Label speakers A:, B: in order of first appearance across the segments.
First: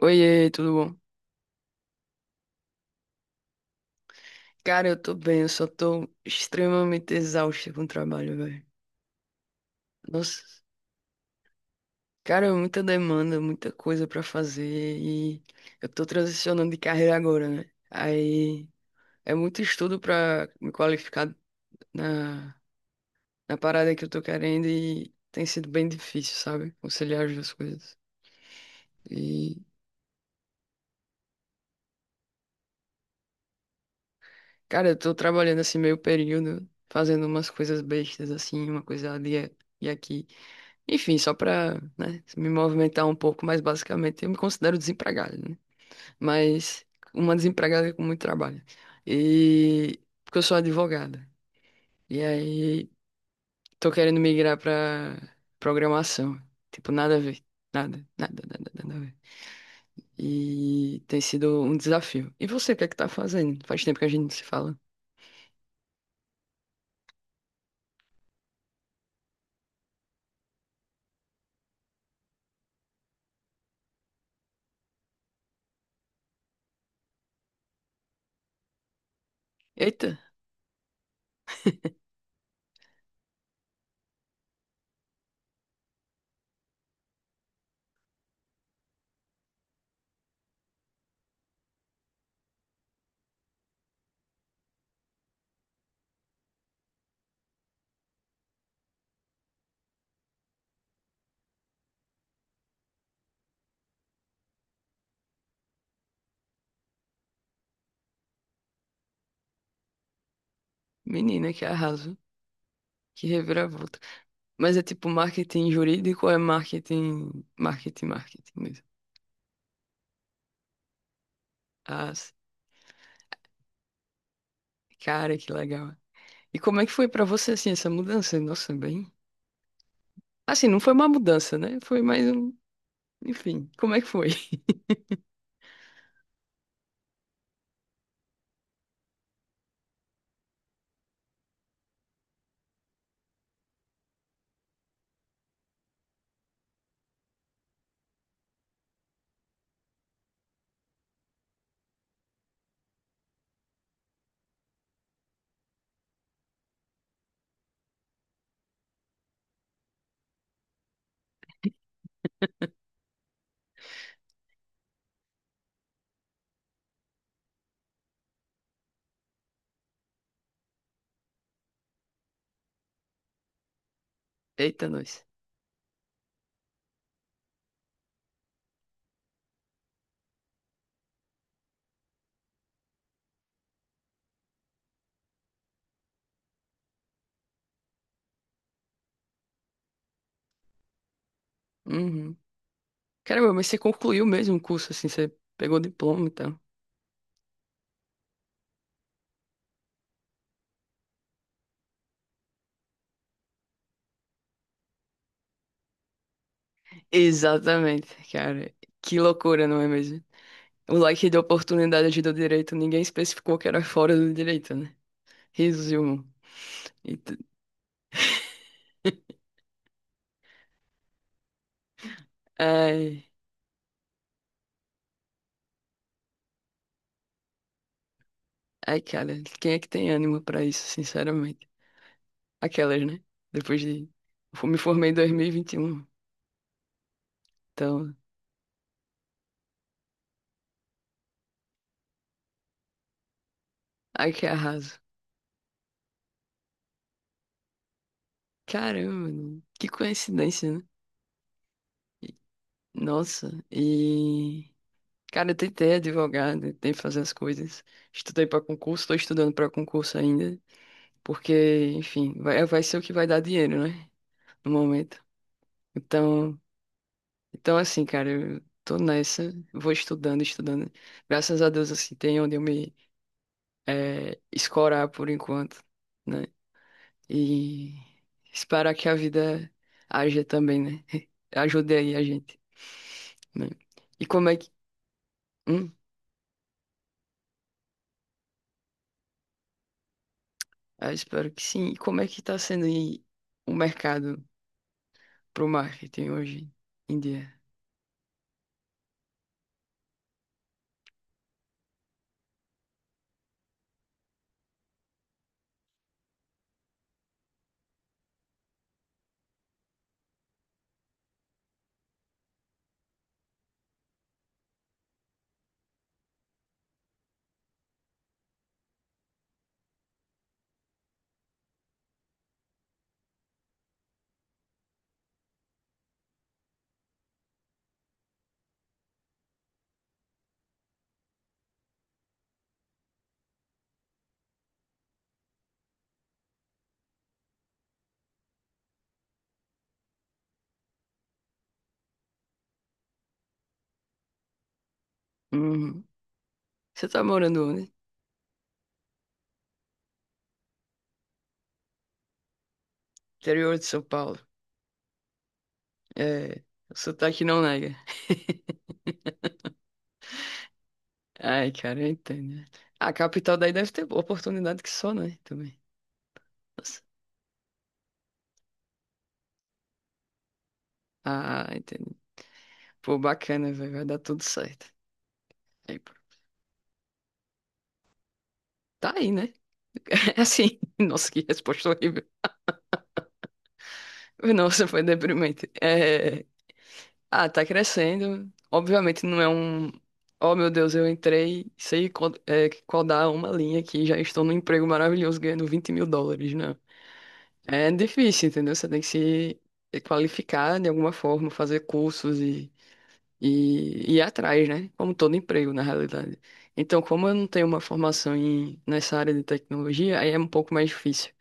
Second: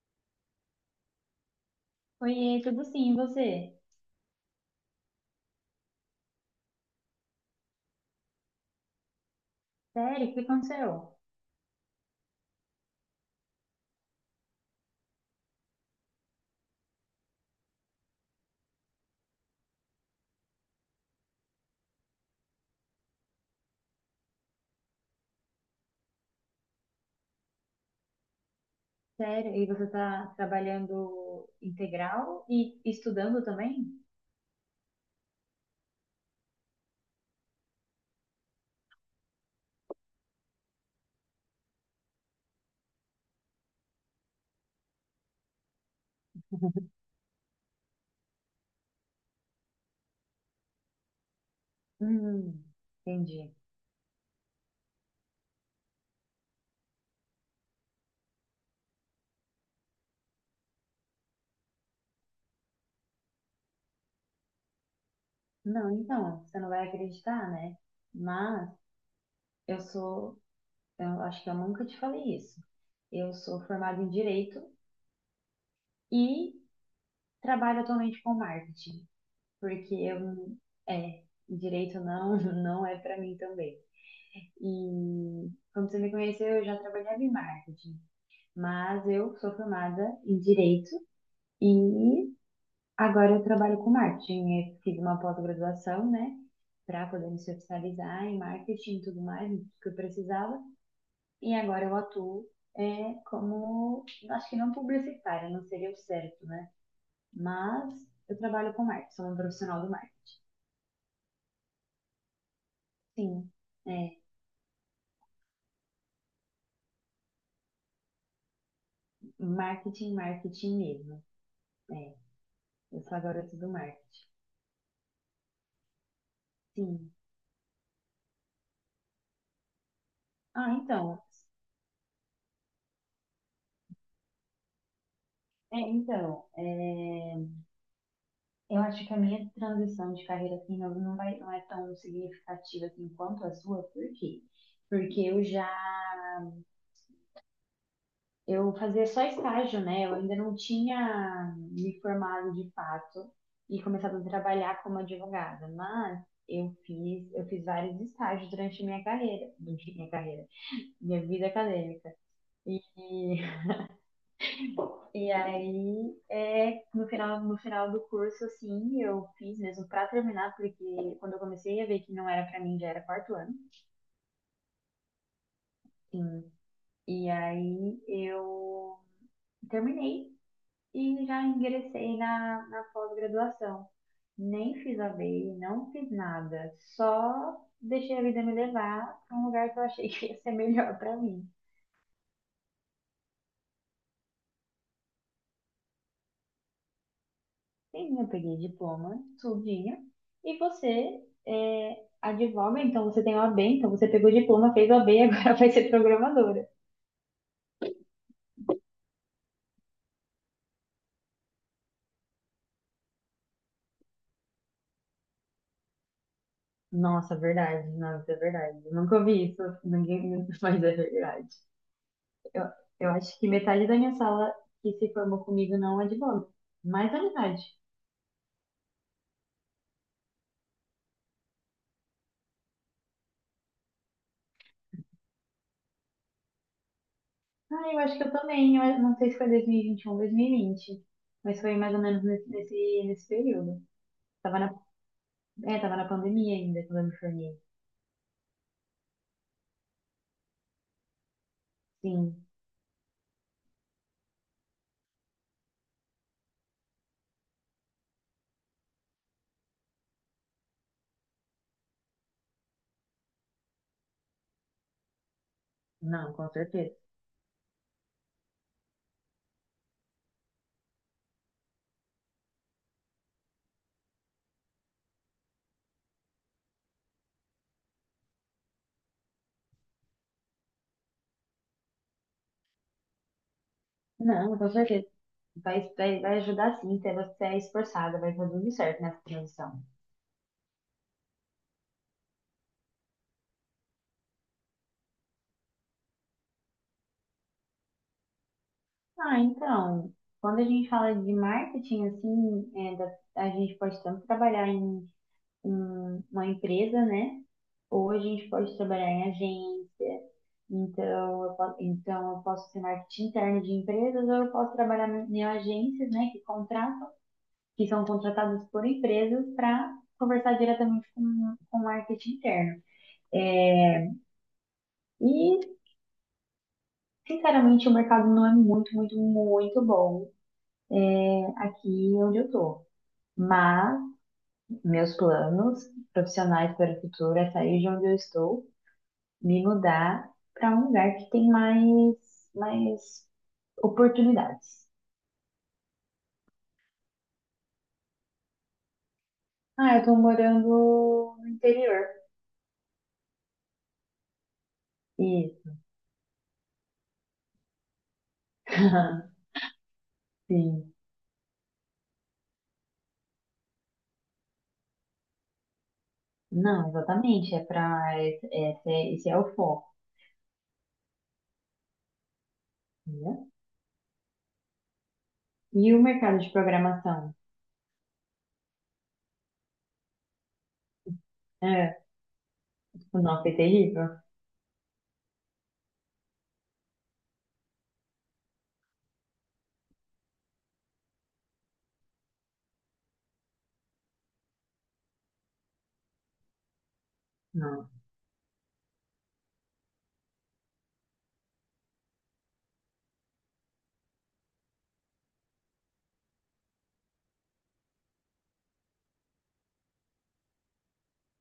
A: Oiê, tudo bom?
B: Oiê, tudo sim, e você?
A: Cara, eu tô bem, eu só tô extremamente exausto com o trabalho, velho.
B: Sério, o que
A: Nossa,
B: aconteceu?
A: cara, é muita demanda, muita coisa pra fazer e eu tô transicionando de carreira agora, né? Aí é muito estudo pra me qualificar na, na parada que eu tô querendo e tem sido bem difícil, sabe? Conciliar as duas coisas.
B: Sério,
A: E,
B: e você está trabalhando integral e estudando também?
A: cara, eu tô trabalhando assim meio período, fazendo umas coisas bestas assim, uma coisa ali e aqui. Enfim, só para, né, me movimentar um pouco, mas basicamente eu me considero desempregado, né? Mas uma desempregada é com muito trabalho. E porque eu sou advogada. E
B: Hum,
A: aí
B: entendi.
A: tô querendo migrar para programação. Tipo, nada a ver. Nada, nada, nada, nada a ver. E tem sido um desafio. E você, o que é que tá fazendo? Faz tempo que a gente não se fala.
B: Não, então, você não vai acreditar, né? Mas eu sou, eu acho que eu nunca te falei isso. Eu sou formada em Direito e trabalho atualmente com marketing, porque eu,
A: Eita,
B: Direito não, não é para mim também. E quando você me conheceu, eu já trabalhava em marketing. Mas eu sou formada em Direito e agora eu trabalho com marketing. Eu fiz uma pós-graduação, né, para poder me especializar em marketing e tudo mais, que eu precisava. E agora eu atuo como, acho que não publicitária, não seria o certo, né? Mas eu trabalho com marketing, sou uma profissional do marketing.
A: menina, que arraso. Que
B: Sim,
A: reviravolta.
B: é,
A: Mas é tipo marketing jurídico ou é marketing, marketing, marketing mesmo?
B: Marketing, marketing mesmo.
A: Ah,
B: É, eu sou a garota do marketing.
A: cara, que legal. E como é que foi
B: Sim.
A: pra você, assim, essa mudança? Nossa, bem. Assim,
B: Ah,
A: não foi uma
B: então,
A: mudança, né? Foi mais um. Enfim, como é que foi?
B: é, então, é, Eu acho que a minha transição de carreira não vai, não é tão significativa assim quanto a sua, por quê? Porque eu fazia só estágio, né? Eu ainda não tinha me formado de fato e começado a trabalhar como advogada, mas eu fiz vários estágios durante a minha carreira, durante a minha carreira, minha vida acadêmica. E, e aí é no final do curso assim, eu fiz mesmo para terminar, porque quando eu comecei a ver que não era para mim já era quarto ano.
A: Eita, nós.
B: Sim. E aí eu terminei e já ingressei na pós-graduação. Nem fiz a ABI, não fiz nada. Só deixei a vida me levar para um lugar que eu achei que ia ser melhor para mim.
A: Uhum. Caramba, mas você concluiu mesmo o curso, assim, você pegou o diploma e tal.
B: Sim, eu peguei diploma, tudinho. E você é, advoga, então você tem o A B então você pegou diploma, fez o a OAB, agora vai ser programadora.
A: Exatamente, cara. Que loucura, não é mesmo? O leque de oportunidade do direito, ninguém especificou que era fora do direito, né? Resumo. E
B: Nossa,
A: tu-
B: verdade, nossa, é verdade. Eu nunca ouvi isso, ninguém, mas é verdade. Eu, eu
A: Ai,
B: acho que metade da minha sala que se formou comigo não é de advoga. Mais da metade.
A: ai, cara, quem é que tem ânimo pra isso, sinceramente? Aquelas, né? Depois de. Eu me formei em 2021.
B: Ah, eu
A: Então,
B: acho que eu também. Eu não sei se foi 2021, 2020. Mas foi mais ou menos nesse período.
A: ai que
B: Tava na,
A: arraso.
B: tava na pandemia ainda quando eu me formei.
A: Caramba, mano, que coincidência, né?
B: Sim.
A: Nossa, e. Cara, eu tentei advogado, tentei fazer as coisas. Estudei pra concurso, tô estudando pra concurso ainda. Porque, enfim, vai, vai ser o que vai dar dinheiro, né? No momento.
B: Não, com
A: Então,
B: certeza.
A: então assim, cara, eu tô nessa, vou estudando, estudando. Graças a Deus, assim, tem onde eu me escorar por enquanto, né? E esperar que a vida haja também, né? Ajude aí a gente, né? E como é
B: Não, com
A: que.
B: certeza.
A: Hum,
B: Vai ajudar sim, se você é esforçada, vai fazer tudo certo nessa transição.
A: eu espero que sim. E como é que tá sendo aí o mercado pro marketing hoje em dia?
B: Ah, então, quando a gente fala de marketing, assim, a gente pode tanto trabalhar em uma empresa, né? Ou a gente pode trabalhar em agência. Então eu posso ser marketing interno de empresas ou eu posso trabalhar em agências, né, que contratam, que são contratadas por empresas para conversar diretamente com o marketing interno. É, E, sinceramente, o mercado não é muito bom, né, aqui onde eu tô. Mas meus planos profissionais para o futuro é sair de onde eu estou, me mudar para um lugar que tem mais oportunidades.
A: Uhum. Você tá morando onde?
B: Ah, eu tô morando no interior.
A: Interior de São Paulo.
B: E
A: É, o sotaque não nega.
B: sim.
A: Ai, cara, eu entendo, né? A capital daí deve ter oportunidade que só, né? Também.
B: Não,
A: Nossa.
B: exatamente. É é esse é o foco,
A: Ah, entendi. Pô,
B: entendeu?
A: bacana, velho. Vai dar tudo certo.
B: E
A: Aí,
B: o
A: pô.
B: mercado de programação?
A: Tá aí, né? É. Assim, nossa, que resposta
B: É,
A: horrível.
B: o nosso é terrível?
A: Nossa, foi deprimente. É, ah, tá crescendo. Obviamente não é um. Oh, meu Deus, eu entrei, codar uma linha aqui, já estou num emprego maravilhoso ganhando US$ 20.000, né?
B: Não.
A: É difícil, entendeu? Você tem que se qualificar de alguma forma, fazer cursos e, e ir atrás, né? Como todo emprego, na realidade. Então, como eu não tenho uma formação nessa área de tecnologia, aí é um pouco mais difícil,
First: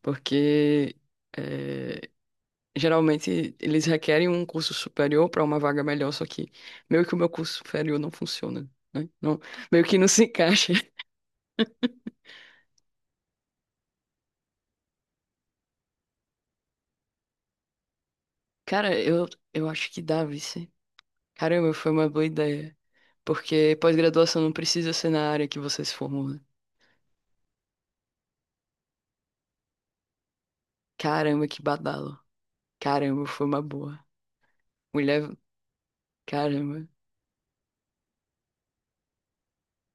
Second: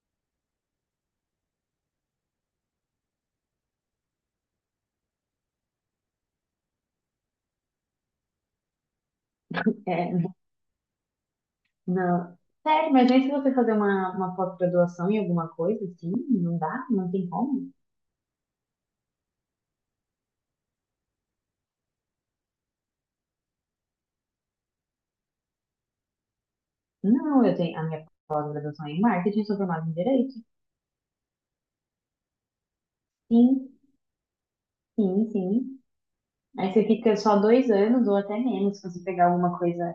A: porque é, geralmente eles requerem um curso superior para uma vaga melhor, só que meio que o meu curso superior não funciona, né? Não, meio que não se
B: É,
A: encaixa.
B: não. Sério, mas nem se você fazer uma pós-graduação em alguma coisa, assim, não dá, não tem como.
A: Cara, eu acho que dá, vice. Caramba, foi uma boa ideia. Porque pós-graduação não precisa ser na área que você se formou, né?
B: Não, eu tenho a minha pós-graduação é em marketing, sou formada em direito.
A: Caramba, que badalo. Caramba, foi uma
B: Sim.
A: boa.
B: Sim,
A: Mulher,
B: sim. Aí você
A: caramba.
B: fica só dois anos ou até menos, se você pegar alguma coisa.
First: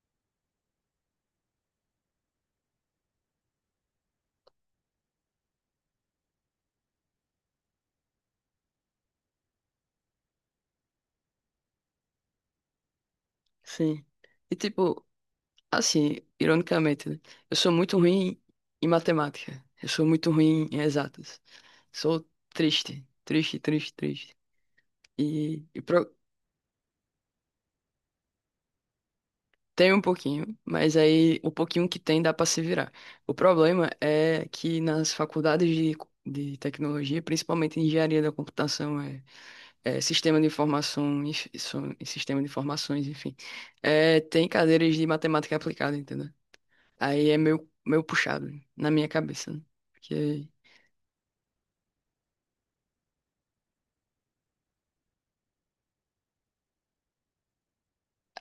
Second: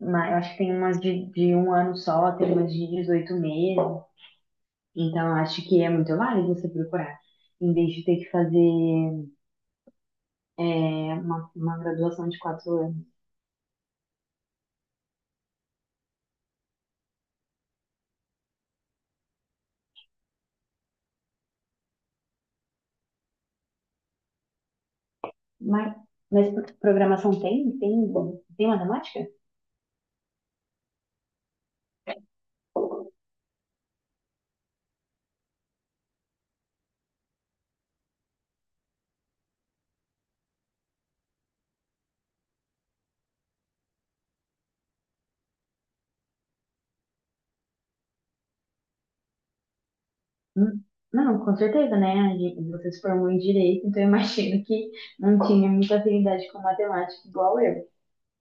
B: Eu acho que tem umas de um ano só, tem umas de 18 meses. Então, eu acho que é muito válido você procurar, em vez de ter que fazer é, uma graduação de 4 anos.
A: Sim. E tipo, assim, ironicamente, né? Eu sou muito ruim em matemática. Eu sou muito ruim em exatas. Sou triste, triste, triste, triste. E, e
B: Mas,
A: pro-
B: mas programação tem? Tem matemática?
A: Tem um pouquinho, mas aí o pouquinho que tem dá para se virar. O problema é que nas faculdades de tecnologia, principalmente em engenharia da computação, sistema de informação, sistema de informações, enfim, tem cadeiras de matemática aplicada, entendeu? Aí é meio, meio puxado na minha cabeça, né? Porque...
B: Hum, Não, com certeza, né? A gente- Você se formou em direito, então eu imagino que não tinha muita afinidade com matemática igual eu.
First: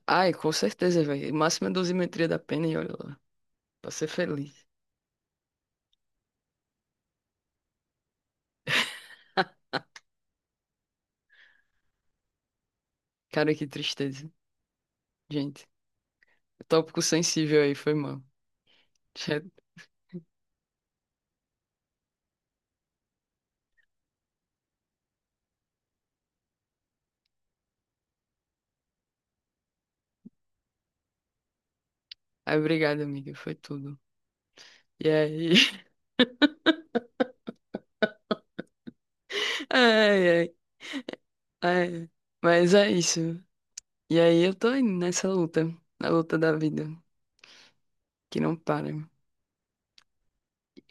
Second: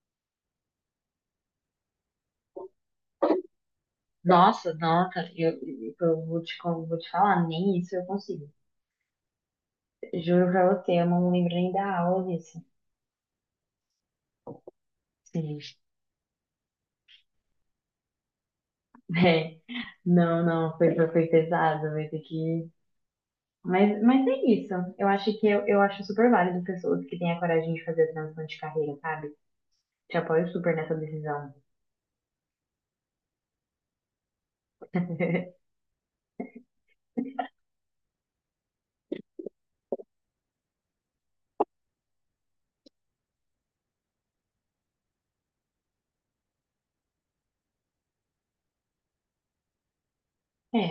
A: Ai, com certeza, velho. Máxima dosimetria da pena e olha lá. Pra ser feliz.
B: Nossa, nossa, eu, eu vou vou te falar, nem isso eu consigo. Juro pra você, eu não lembro nem da aula disso.
A: Cara, que tristeza.
B: Sim.
A: Gente, tópico sensível aí, foi mal.
B: É, não, foi pesado, vai ter que. Mas é isso. Eu acho super válido pessoas que têm a coragem de fazer a transição de carreira, sabe? Te apoio super nessa decisão.
A: Ai, obrigado, amiga. Foi tudo. E aí? Ai, ai, ai. Mas é isso. E aí eu tô aí nessa luta. Na luta da vida. Que não para.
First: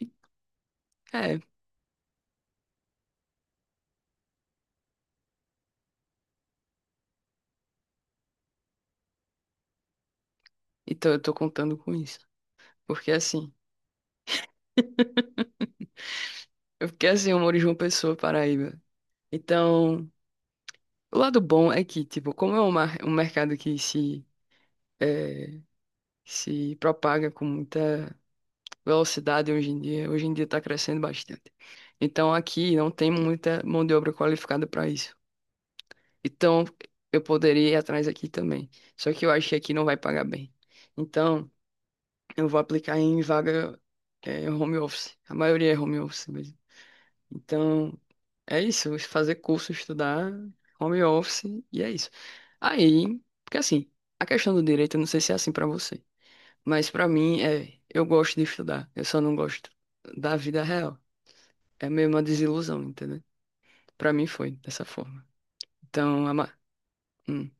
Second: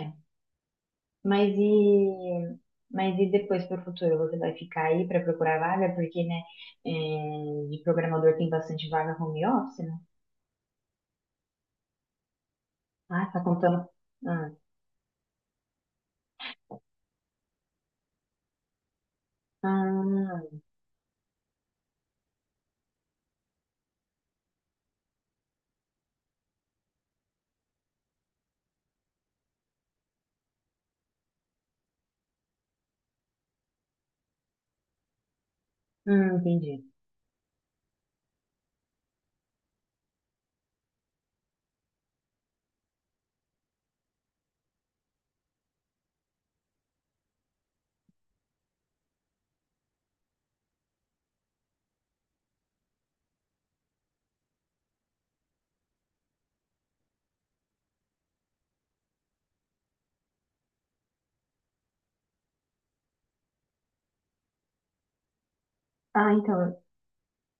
A: E- É.
B: Mas e, mas e depois para o futuro? Você vai ficar aí para procurar vaga? Porque, de programador tem bastante vaga home office, né?
A: Então eu tô contando com isso. Porque
B: Ah, tá
A: assim,
B: contando. Ah,
A: eu fiquei assim, eu moro em João Pessoa, Paraíba. Então.
B: ah,
A: O lado bom é que, tipo, como é um mercado que se eh, se propaga com muita velocidade hoje em dia está crescendo bastante. Então, aqui não tem muita mão de obra qualificada para isso. Então,
B: entendi.
A: eu poderia ir atrás aqui também. Só que eu acho que aqui não vai pagar bem. Então, eu vou aplicar em vaga, home office. A maioria é home office mesmo. Então, é isso, fazer curso, estudar, home office, e é isso. Aí, porque assim, a questão do direito, eu não sei se é assim pra você, mas pra mim é, eu gosto de estudar, eu só não gosto da vida real. É meio uma desilusão, entendeu? Pra mim foi dessa forma. Então,
B: Ah,
A: a ma-
B: então,
A: hum.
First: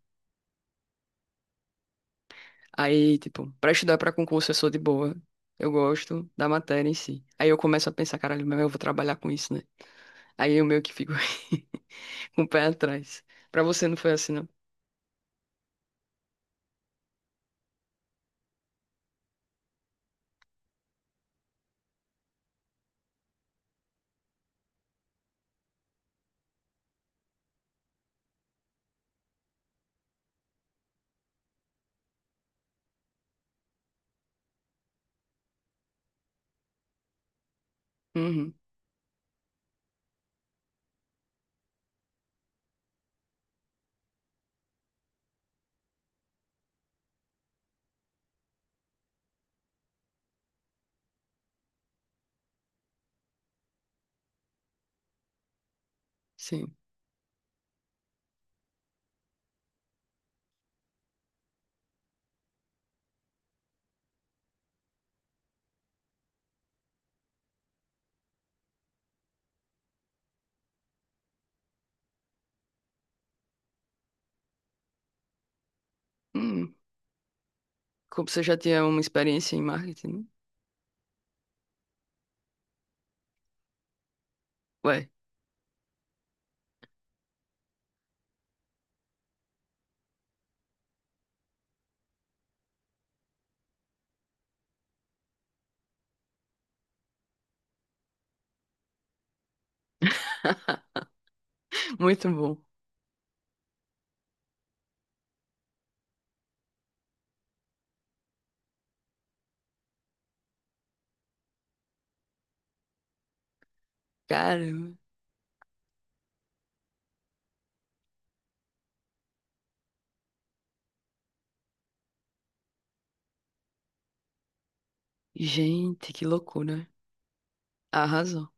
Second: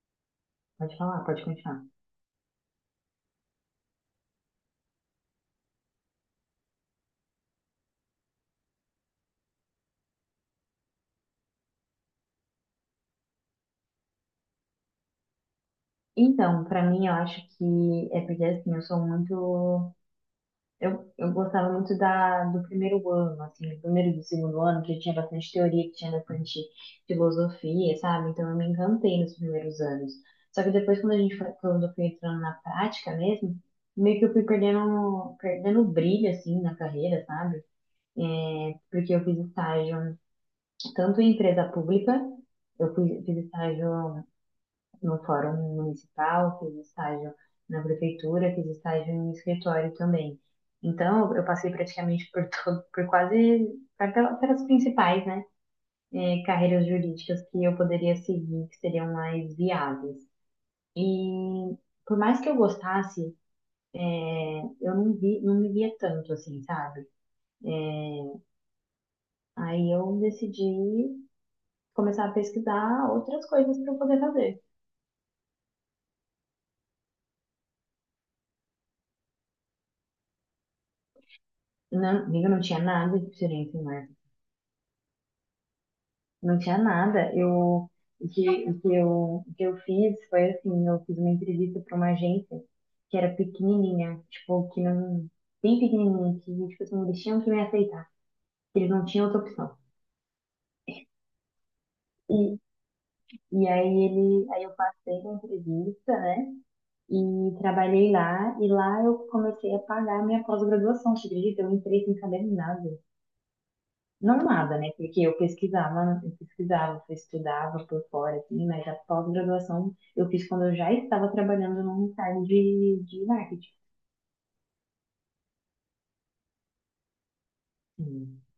B: pode falar, pode continuar.
A: Aí, tipo, pra estudar pra concurso eu sou de boa, eu gosto da matéria em si. Aí eu começo a pensar, caralho, mas eu vou trabalhar com isso, né? Aí eu meio que fico com o pé atrás. Pra você não foi assim, não?
B: Então, para mim, eu acho que é porque assim, eu gostava muito do primeiro ano, assim, do primeiro e do segundo ano, que tinha bastante teoria, que tinha bastante filosofia, sabe? Então eu me encantei nos primeiros anos. Só que depois, quando a gente foi, quando eu fui entrando na prática mesmo, meio que eu fui perdendo o brilho, assim, na carreira, sabe?
A: Uhum.
B: Porque eu fiz estágio tanto em empresa pública, fiz estágio no fórum municipal, fiz estágio na prefeitura, fiz estágio em escritório também. Então, eu passei praticamente por todo, por quase, pelas principais, né,
A: Sim.
B: carreiras jurídicas que eu poderia seguir, que seriam mais viáveis. E por mais que eu gostasse, eh, eu não vi, não me via tanto assim, sabe? Aí eu decidi começar a pesquisar outras coisas para eu poder fazer.
A: Hum, como você já tinha uma experiência em marketing, né?
B: Não, eu não tinha nada de diferente em.
A: Ué,
B: Não tinha nada. Eu, o que, o que eu, o que eu fiz foi assim, eu fiz uma entrevista para uma agência que era pequenininha, tipo, que não, bem pequenininha, que tipo assim, eles tinham que me aceitar, que eles não tinham outra opção.
A: muito bom.
B: E, aí eu passei na entrevista, né? E trabalhei lá, e lá eu comecei a pagar a minha pós-graduação, você acredita? Eu entrei sem saber nada. Não nada, né?
A: Caramba.
B: Porque eu pesquisava, eu estudava por fora, assim, mas a pós-graduação eu fiz quando eu já estava trabalhando num estágio de marketing.
A: Gente, que loucura.
B: Hum.
A: Arrasou.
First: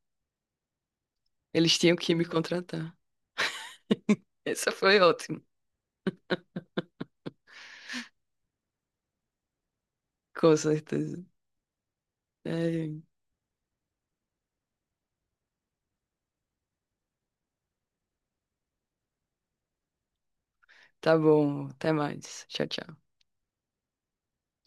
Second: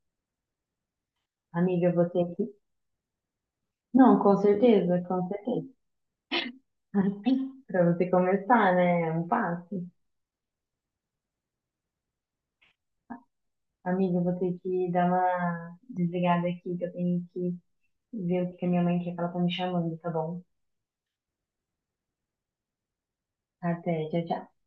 A: Eles
B: Amiga,
A: tinham que
B: você
A: me
B: aqui.
A: contratar.
B: Não,
A: Essa foi
B: com
A: ótima.
B: certeza. Para você começar, né? É um passo.
A: Com certeza. É,
B: Amiga, eu vou ter que dar uma desligada aqui, que eu tenho que ver o que que a minha mãe quer que ela tá me chamando, tá bom?
A: tá bom. Até mais. Tchau, tchau.
B: Até, tchau, tchau.